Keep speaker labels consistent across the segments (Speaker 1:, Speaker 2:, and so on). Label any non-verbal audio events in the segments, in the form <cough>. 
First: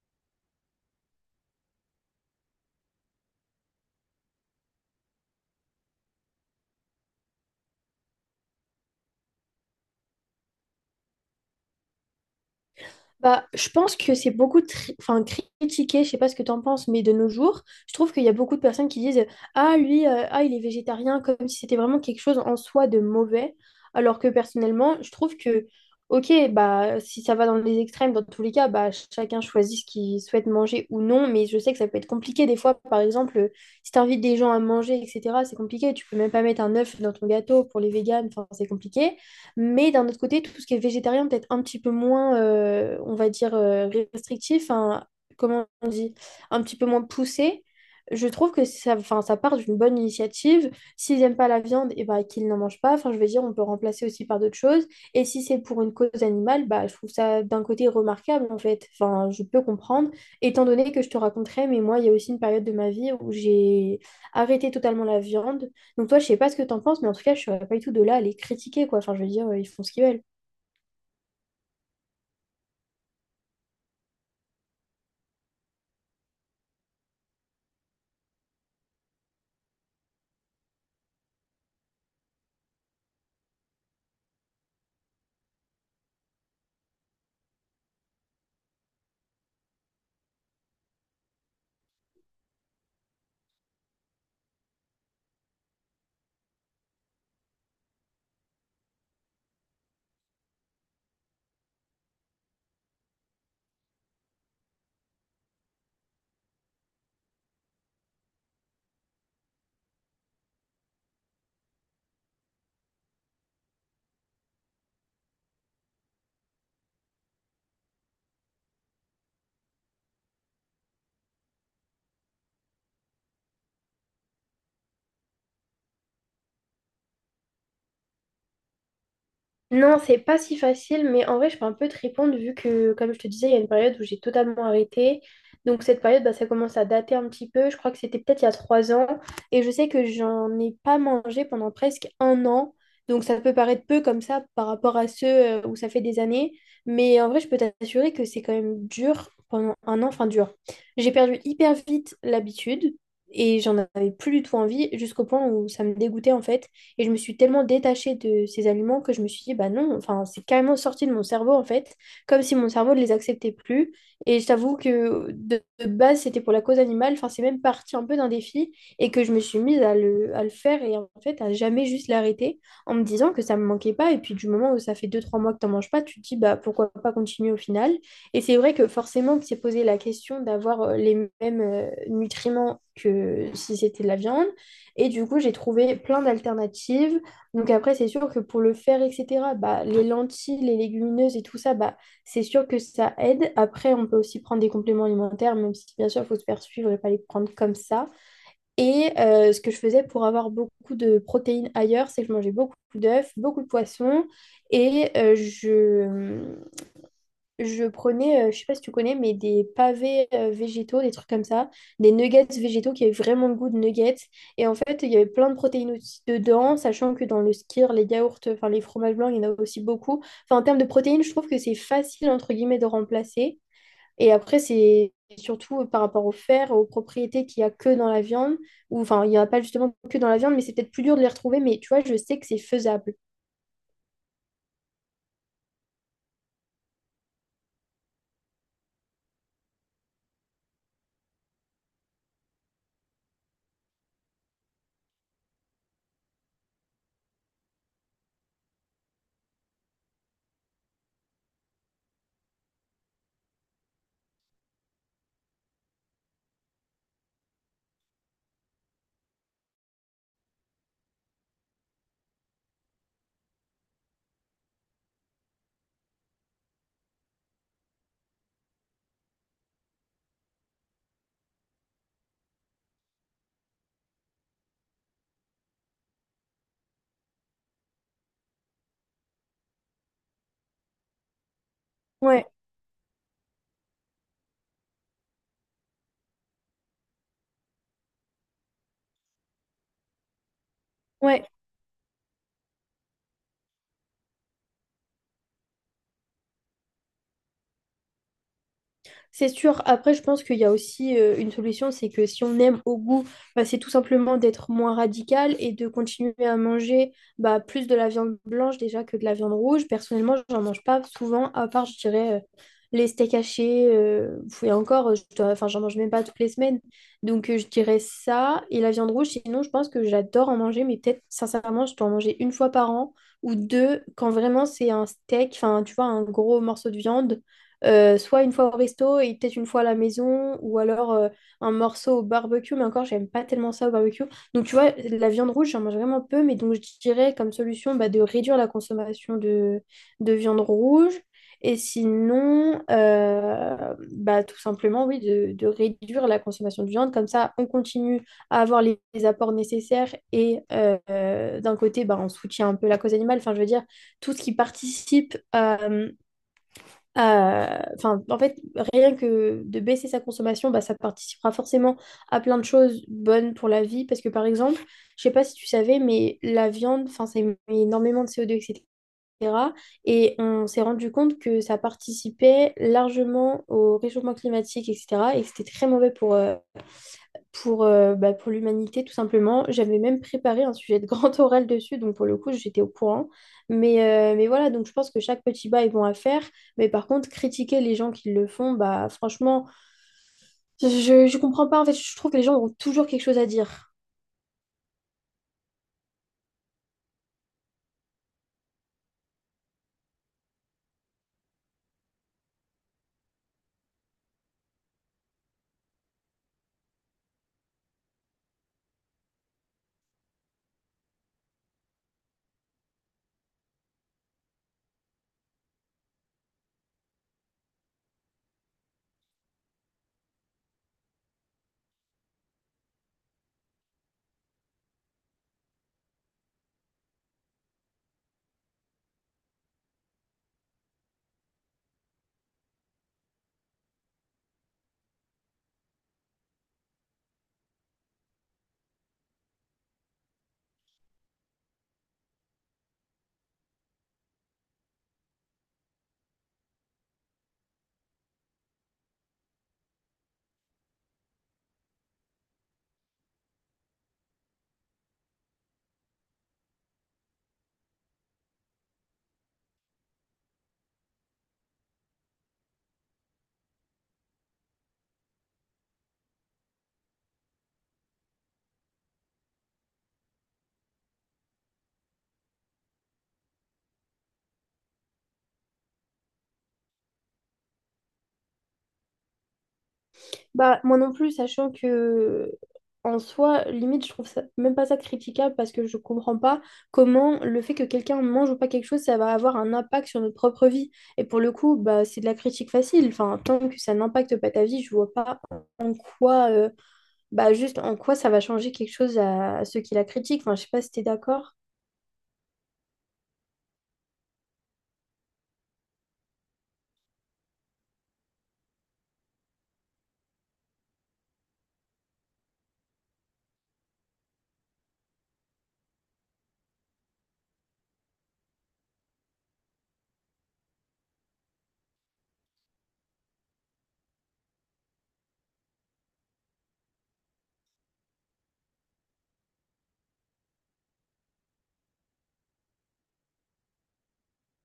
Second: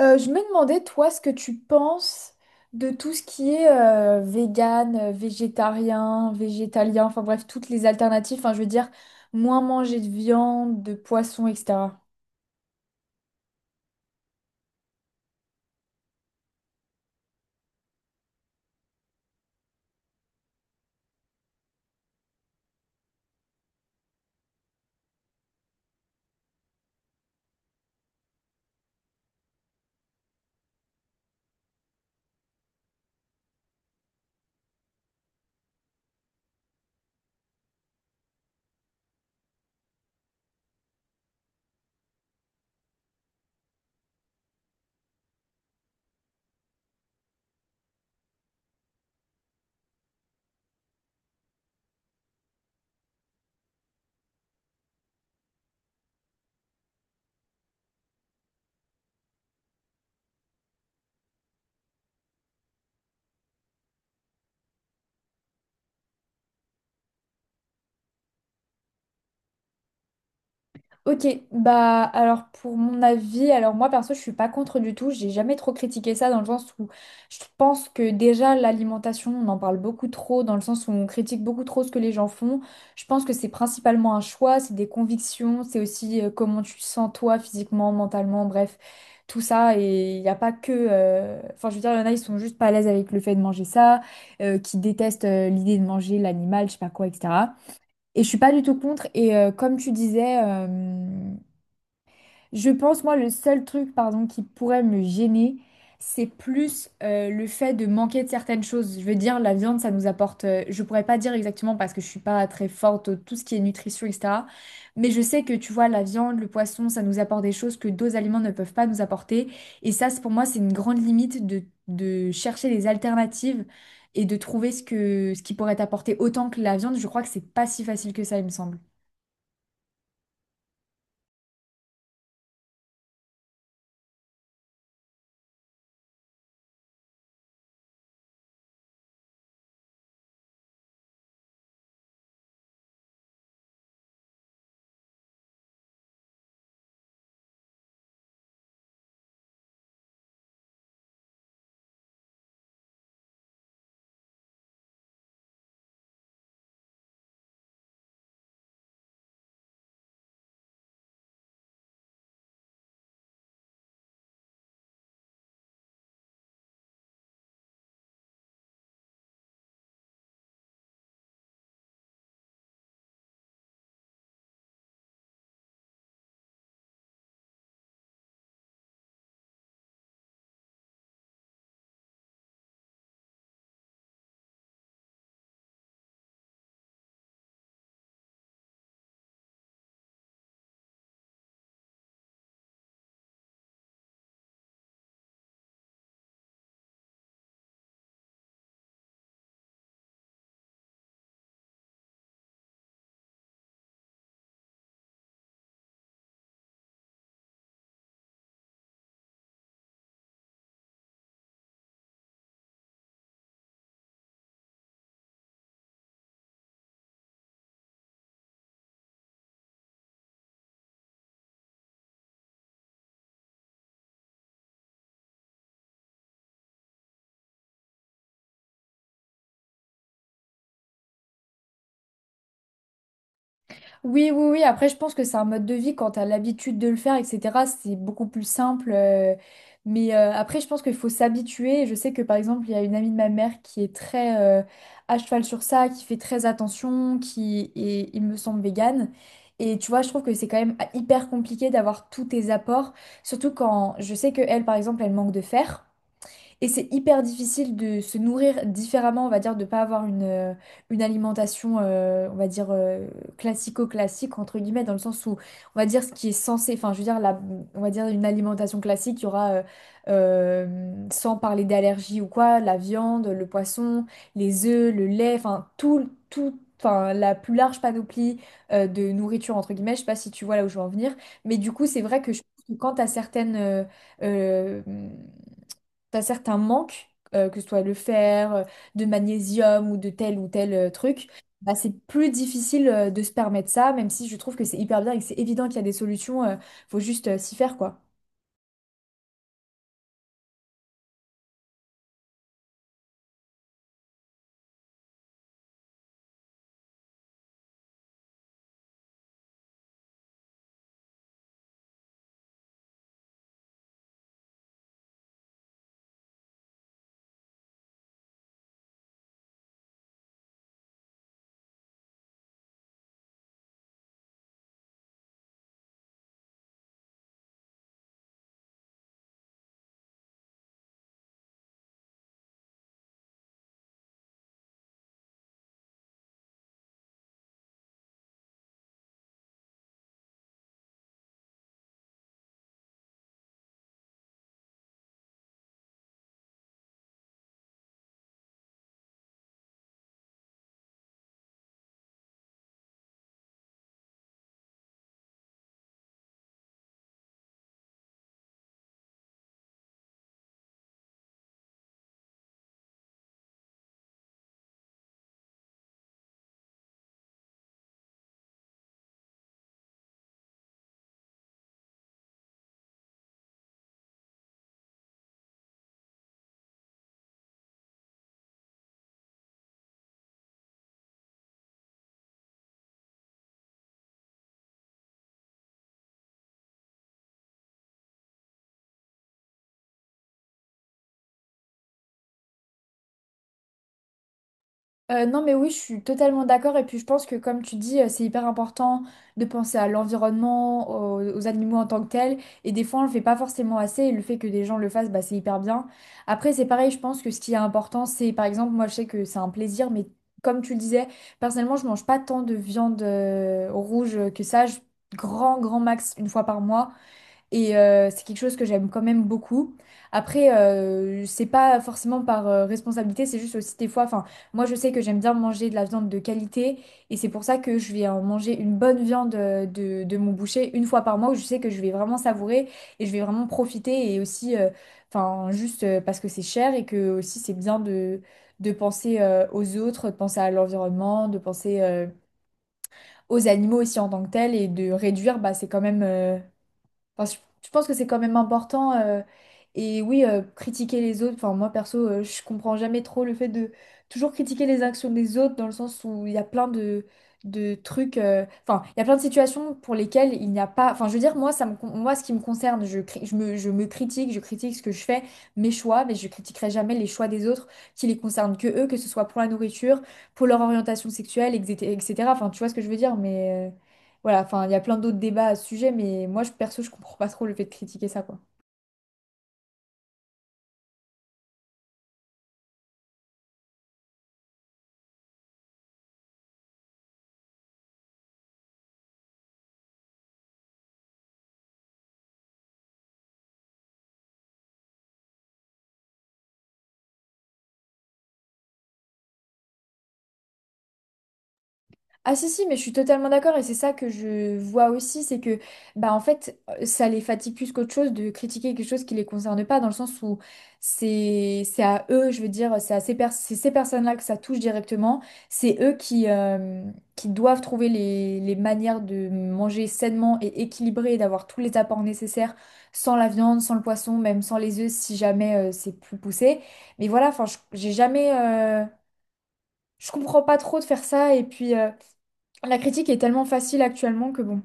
Speaker 1: Je me demandais, toi, ce que tu penses de tout ce qui est vegan, végétarien, végétalien, enfin bref, toutes les alternatives, enfin je veux dire, moins manger de viande, de poisson, etc.
Speaker 2: Bah, je pense que c'est beaucoup enfin, critiqué. Je sais pas ce que tu en penses, mais de nos jours, je trouve qu'il y a beaucoup de personnes qui disent: "Ah, lui, ah, il est végétarien", comme si c'était vraiment quelque chose en soi de mauvais. Alors que personnellement, je trouve que, ok, bah, si ça va dans les extrêmes, dans tous les cas, bah, chacun choisit ce qu'il souhaite manger ou non, mais je sais que ça peut être compliqué des fois. Par exemple, si tu invites des gens à manger, etc., c'est compliqué. Tu peux même pas mettre un œuf dans ton gâteau pour les véganes, enfin, c'est compliqué. Mais d'un autre côté, tout ce qui est végétarien, peut-être un petit peu moins, on va dire, restrictif, hein, comment on dit, un petit peu moins poussé. Je trouve que ça, enfin, ça part d'une bonne initiative. S'ils n'aiment pas la viande, et ben qu'ils n'en mangent pas. Enfin, je veux dire, on peut remplacer aussi par d'autres choses. Et si c'est pour une cause animale, bah, je trouve ça d'un côté remarquable, en fait. Enfin, je peux comprendre, étant donné que je te raconterai, mais moi, il y a aussi une période de ma vie où j'ai arrêté totalement la viande. Donc toi, je sais pas ce que t'en penses, mais en tout cas, je serais pas du tout de là à les critiquer, quoi. Enfin, je veux dire, ils font ce qu'ils veulent.
Speaker 1: Ok, bah alors pour mon avis, alors moi perso je suis pas contre du tout. J'ai jamais trop critiqué ça dans le sens où je pense que déjà l'alimentation on en parle beaucoup trop, dans le sens où on critique beaucoup trop ce que les gens font. Je pense que c'est principalement un choix, c'est des convictions, c'est aussi comment tu te sens toi physiquement, mentalement, bref, tout ça. Et il n'y a pas que... Enfin je veux dire, il y en a ils sont juste pas à l'aise avec le fait de manger ça, qui détestent l'idée de manger l'animal, je sais pas quoi, etc. Et je suis pas du tout contre. Et comme tu disais, je pense, moi, le seul truc, pardon, qui pourrait me gêner, c'est plus le fait de manquer de certaines choses. Je veux dire, la viande, ça nous apporte. Je pourrais pas dire exactement parce que je suis pas très forte, tout ce qui est nutrition, etc. Mais je sais que, tu vois, la viande, le poisson, ça nous apporte des choses que d'autres aliments ne peuvent pas nous apporter. Et ça, pour moi, c'est une grande limite de chercher des alternatives et de trouver ce que, ce qui pourrait t'apporter autant que la viande. Je crois que c'est pas si facile que ça, il me semble.
Speaker 2: Non, c'est pas si facile, mais en vrai, je peux un peu te répondre vu que, comme je te disais, il y a une période où j'ai totalement arrêté. Donc, cette période, bah, ça commence à dater un petit peu. Je crois que c'était peut-être il y a 3 ans. Et je sais que j'en ai pas mangé pendant presque 1 an. Donc, ça peut paraître peu comme ça par rapport à ceux où ça fait des années. Mais en vrai, je peux t'assurer que c'est quand même dur pendant 1 an. Enfin, dur. J'ai perdu hyper vite l'habitude et j'en avais plus du tout envie jusqu'au point où ça me dégoûtait en fait. Et je me suis tellement détachée de ces aliments que je me suis dit, bah non, enfin, c'est carrément sorti de mon cerveau en fait, comme si mon cerveau ne les acceptait plus. Et je t'avoue que de base, c'était pour la cause animale, enfin, c'est même parti un peu d'un défi et que je me suis mise à le faire et en fait à jamais juste l'arrêter en me disant que ça me manquait pas. Et puis du moment où ça fait deux trois mois que t'en manges pas, tu te dis, bah pourquoi pas continuer au final. Et c'est vrai que forcément, que s'est posé la question d'avoir les mêmes nutriments que si c'était de la viande. Et du coup, j'ai trouvé plein d'alternatives. Donc après, c'est sûr que pour le faire, etc., bah, les lentilles, les légumineuses et tout ça, bah, c'est sûr que ça aide. Après, on peut aussi prendre des compléments alimentaires, même si bien sûr, il faut se faire suivre et pas les prendre comme ça. Et ce que je faisais pour avoir beaucoup de protéines ailleurs, c'est que je mangeais beaucoup d'œufs, beaucoup de poissons et je prenais, je sais pas si tu connais, mais des pavés végétaux, des trucs comme ça, des nuggets végétaux qui avaient vraiment le goût de nuggets. Et en fait, il y avait plein de protéines aussi dedans, sachant que dans le skyr, les yaourts, enfin les fromages blancs, il y en a aussi beaucoup. Enfin, en termes de protéines, je trouve que c'est facile, entre guillemets, de remplacer. Et après, c'est surtout par rapport au fer, aux propriétés qu'il y a que dans la viande, ou enfin, il n'y en a pas justement que dans la viande, mais c'est peut-être plus dur de les retrouver, mais tu vois, je sais que c'est faisable.
Speaker 1: Oui, oui, oui. Après, je pense que c'est un mode de vie quand tu as l'habitude de le faire, etc. C'est beaucoup plus simple. Mais après, je pense qu'il faut s'habituer. Et je sais que, par exemple, il y a une amie de ma mère qui est très à cheval sur ça, qui fait très attention, qui est, il me semble, végane. Et tu vois, je trouve que c'est quand même ah, hyper compliqué d'avoir tous tes apports. Surtout quand je sais que elle, par exemple, elle manque de fer. Et c'est hyper difficile de se nourrir différemment, on va dire, de pas avoir une alimentation, on va dire, classico-classique, entre guillemets, dans le sens où, on va dire, ce qui est censé, enfin, je veux dire, la, on va dire une alimentation classique, il y aura, sans parler d'allergie ou quoi, la viande, le poisson, les œufs, le lait, enfin, tout, tout, enfin, la plus large panoplie, de nourriture, entre guillemets, je sais pas si tu vois là où je veux en venir, mais du coup, c'est vrai que je
Speaker 2: Ouais,
Speaker 1: pense que quand à certaines... euh, t'as certains manques, que ce soit le fer, de magnésium ou de tel ou tel truc,
Speaker 2: ouais.
Speaker 1: bah, c'est plus difficile de se permettre ça, même si je trouve que c'est hyper bien et que c'est évident qu'il y a des solutions, faut juste s'y faire, quoi.
Speaker 2: C'est sûr. Après, je pense qu'il y a aussi une solution, c'est que si on aime au goût, bah, c'est tout simplement d'être moins radical et de continuer à manger bah, plus de la viande blanche déjà que de la viande rouge. Personnellement, j'en mange pas souvent, à part, je dirais, les steaks hachés. Et encore, je dois- enfin, j'en mange même pas toutes les semaines. Donc, je dirais ça. Et la viande rouge, sinon, je pense que j'adore en manger, mais peut-être, sincèrement, je dois en manger une fois par an ou deux quand vraiment c'est un steak, enfin, tu vois, un gros morceau de viande. Soit une fois au resto et peut-être une fois à la maison, ou alors un morceau au barbecue, mais encore, j'aime pas tellement ça au barbecue. Donc, tu vois, la viande rouge, j'en mange vraiment peu, mais donc je dirais comme solution bah, de réduire la consommation de viande rouge. Et sinon, bah, tout simplement, oui, de réduire la consommation de viande. Comme ça, on continue à avoir les apports nécessaires et d'un côté, bah, on soutient un peu la cause animale. Enfin, je veux dire, tout ce qui participe à euh, enfin, en fait, rien que de baisser sa consommation, bah, ça participera forcément à plein de choses bonnes pour la vie. Parce que par exemple, je sais pas si tu savais, mais la viande, enfin, ça émet énormément de CO2, etc. Et cetera. Et on s'est rendu compte que ça participait largement au réchauffement climatique, etc. Et que c'était très mauvais pour, bah, pour l'humanité, tout simplement. J'avais même préparé un sujet de grand <laughs> oral dessus, donc pour le coup, j'étais au courant. Mais, mais voilà, donc je pense que chaque petit bas est bon à faire. Mais par contre, critiquer les gens qui le font, bah franchement, je comprends pas. En fait, je trouve que les gens ont toujours quelque chose à dire.
Speaker 1: Non, mais oui, je suis totalement d'accord. Et puis, je pense que, comme tu dis, c'est hyper important de penser à l'environnement, aux animaux en tant que tels. Et des fois, on le fait pas forcément assez. Et le fait que des gens le fassent, bah, c'est hyper bien. Après, c'est pareil, je pense que ce qui est important, c'est, par exemple, moi, je sais que c'est un plaisir, mais comme tu le disais, personnellement, je mange pas tant de viande rouge que ça. Grand, grand max, une fois par mois. Et c'est quelque chose que j'aime quand même beaucoup. Après, c'est pas forcément par responsabilité, c'est juste aussi des fois. Enfin, moi, je sais que j'aime bien manger de la viande de qualité, et c'est pour ça que je vais en manger une bonne viande de mon boucher une fois par mois, où je sais que je vais vraiment savourer et je vais vraiment profiter, et aussi, enfin, juste parce que c'est cher et que aussi c'est bien de penser aux autres, de penser à l'environnement, de penser aux animaux aussi en tant que tels, et de réduire, bah, c'est quand même enfin, je pense que c'est quand même important. Et oui, critiquer les autres. Enfin, moi, perso, je comprends jamais trop le fait de toujours critiquer les actions des autres dans le sens où il y a plein de trucs. Enfin, il y a plein de situations pour lesquelles il n'y a pas. Enfin, je veux dire, moi, ce qui me concerne, je me critique, je critique ce que je fais, mes choix, mais je critiquerai jamais les choix des autres qui les concernent que eux, que ce soit pour la nourriture, pour leur orientation sexuelle, etc. etc. Enfin, tu vois ce que je veux dire, mais. Voilà, enfin, il y a plein d'autres débats à ce sujet, mais moi, perso, je comprends pas trop le fait de critiquer ça, quoi.
Speaker 2: Bah, moi non plus, sachant que en soi, limite, je trouve ça, même pas ça critiquable parce que je comprends pas comment le fait que quelqu'un mange ou pas quelque chose, ça va avoir un impact sur notre propre vie. Et pour le coup, bah, c'est de la critique facile. Enfin, tant que ça n'impacte pas ta vie, je vois pas en quoi, bah, juste en quoi ça va changer quelque chose à ceux qui la critiquent. Enfin, je sais pas si t'es d'accord.
Speaker 1: Ah, si si, mais je suis totalement d'accord. Et c'est ça que je vois aussi, c'est que bah en fait ça les fatigue plus qu'autre chose de critiquer quelque chose qui les concerne pas, dans le sens où c'est à eux. Je veux dire, c'est à c'est ces personnes-là que ça touche directement, c'est eux qui doivent trouver les manières de manger sainement et équilibré et d'avoir tous les apports nécessaires sans la viande, sans le poisson, même sans les œufs si jamais c'est plus poussé. Mais voilà, enfin, j'ai jamais je comprends pas trop de faire ça. Et puis la critique est tellement facile actuellement que bon.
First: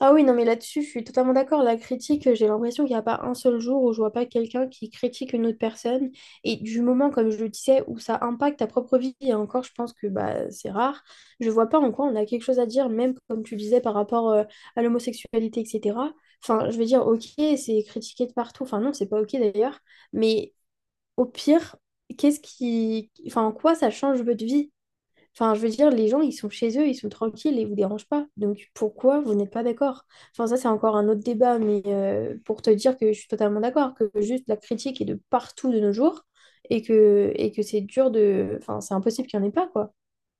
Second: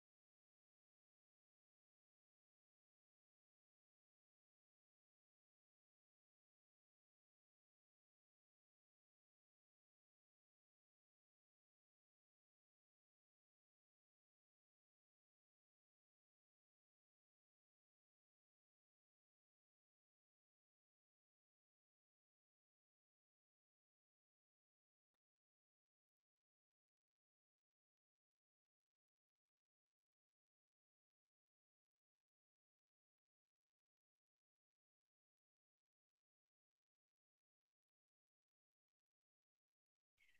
Speaker 2: Ah oui, non, mais là-dessus, je suis totalement d'accord. La critique, j'ai l'impression qu'il n'y a pas un seul jour où je vois pas quelqu'un qui critique une autre personne. Et du moment, comme je le disais, où ça impacte ta propre vie, et encore, je pense que bah, c'est rare, je vois pas en quoi on a quelque chose à dire, même comme tu disais par rapport à l'homosexualité, etc. Enfin, je veux dire, ok, c'est critiqué de partout. Enfin, non, c'est pas ok d'ailleurs. Mais au pire, qu'est-ce qui, enfin, en quoi ça change votre vie? Enfin, je veux dire, les gens, ils sont chez eux, ils sont tranquilles et ils vous dérangent pas. Donc, pourquoi vous n'êtes pas d'accord? Enfin, ça, c'est encore un autre débat, mais pour te dire que je suis totalement d'accord, que juste la critique est de partout de nos jours et que c'est dur de, enfin, c'est impossible qu'il n'y en ait pas, quoi.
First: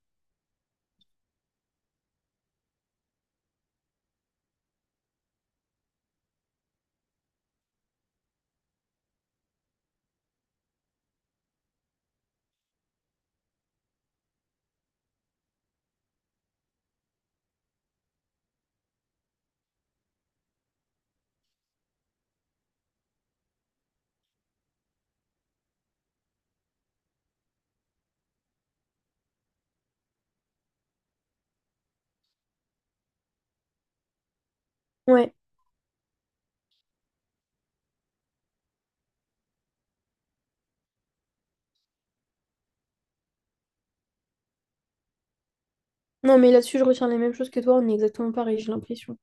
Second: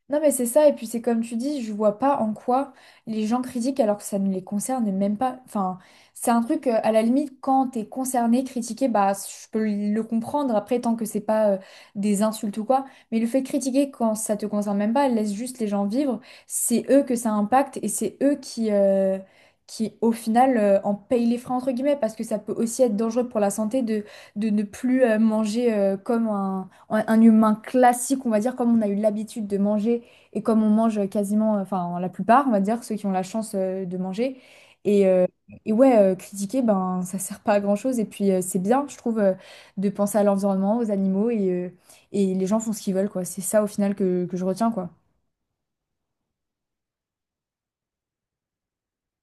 Speaker 1: Non mais c'est ça, et puis c'est comme tu dis, je vois pas en quoi les gens critiquent alors que ça ne les concerne même pas. Enfin, c'est un truc, à la limite, quand t'es concerné, critiqué, bah je peux le comprendre, après tant que c'est pas des insultes ou quoi, mais le fait de critiquer quand ça te concerne même pas, laisse juste les gens vivre, c'est eux que ça impacte, et c'est eux qui au final en payent les frais entre guillemets, parce que ça peut aussi être dangereux pour la santé de ne plus manger comme un humain classique, on va dire, comme on a eu l'habitude de manger et comme on mange quasiment, enfin la plupart, on va dire, ceux qui ont la chance de manger. Et,
Speaker 2: Ouais.
Speaker 1: ouais, critiquer, ben, ça sert pas à grand-chose. Et puis c'est bien, je trouve, de penser à l'environnement, aux animaux, et les gens font ce qu'ils veulent, quoi. C'est ça au final que je retiens, quoi.
Speaker 2: Non, mais là-dessus, je retiens les mêmes choses que toi, on est exactement pareil, j'ai l'impression.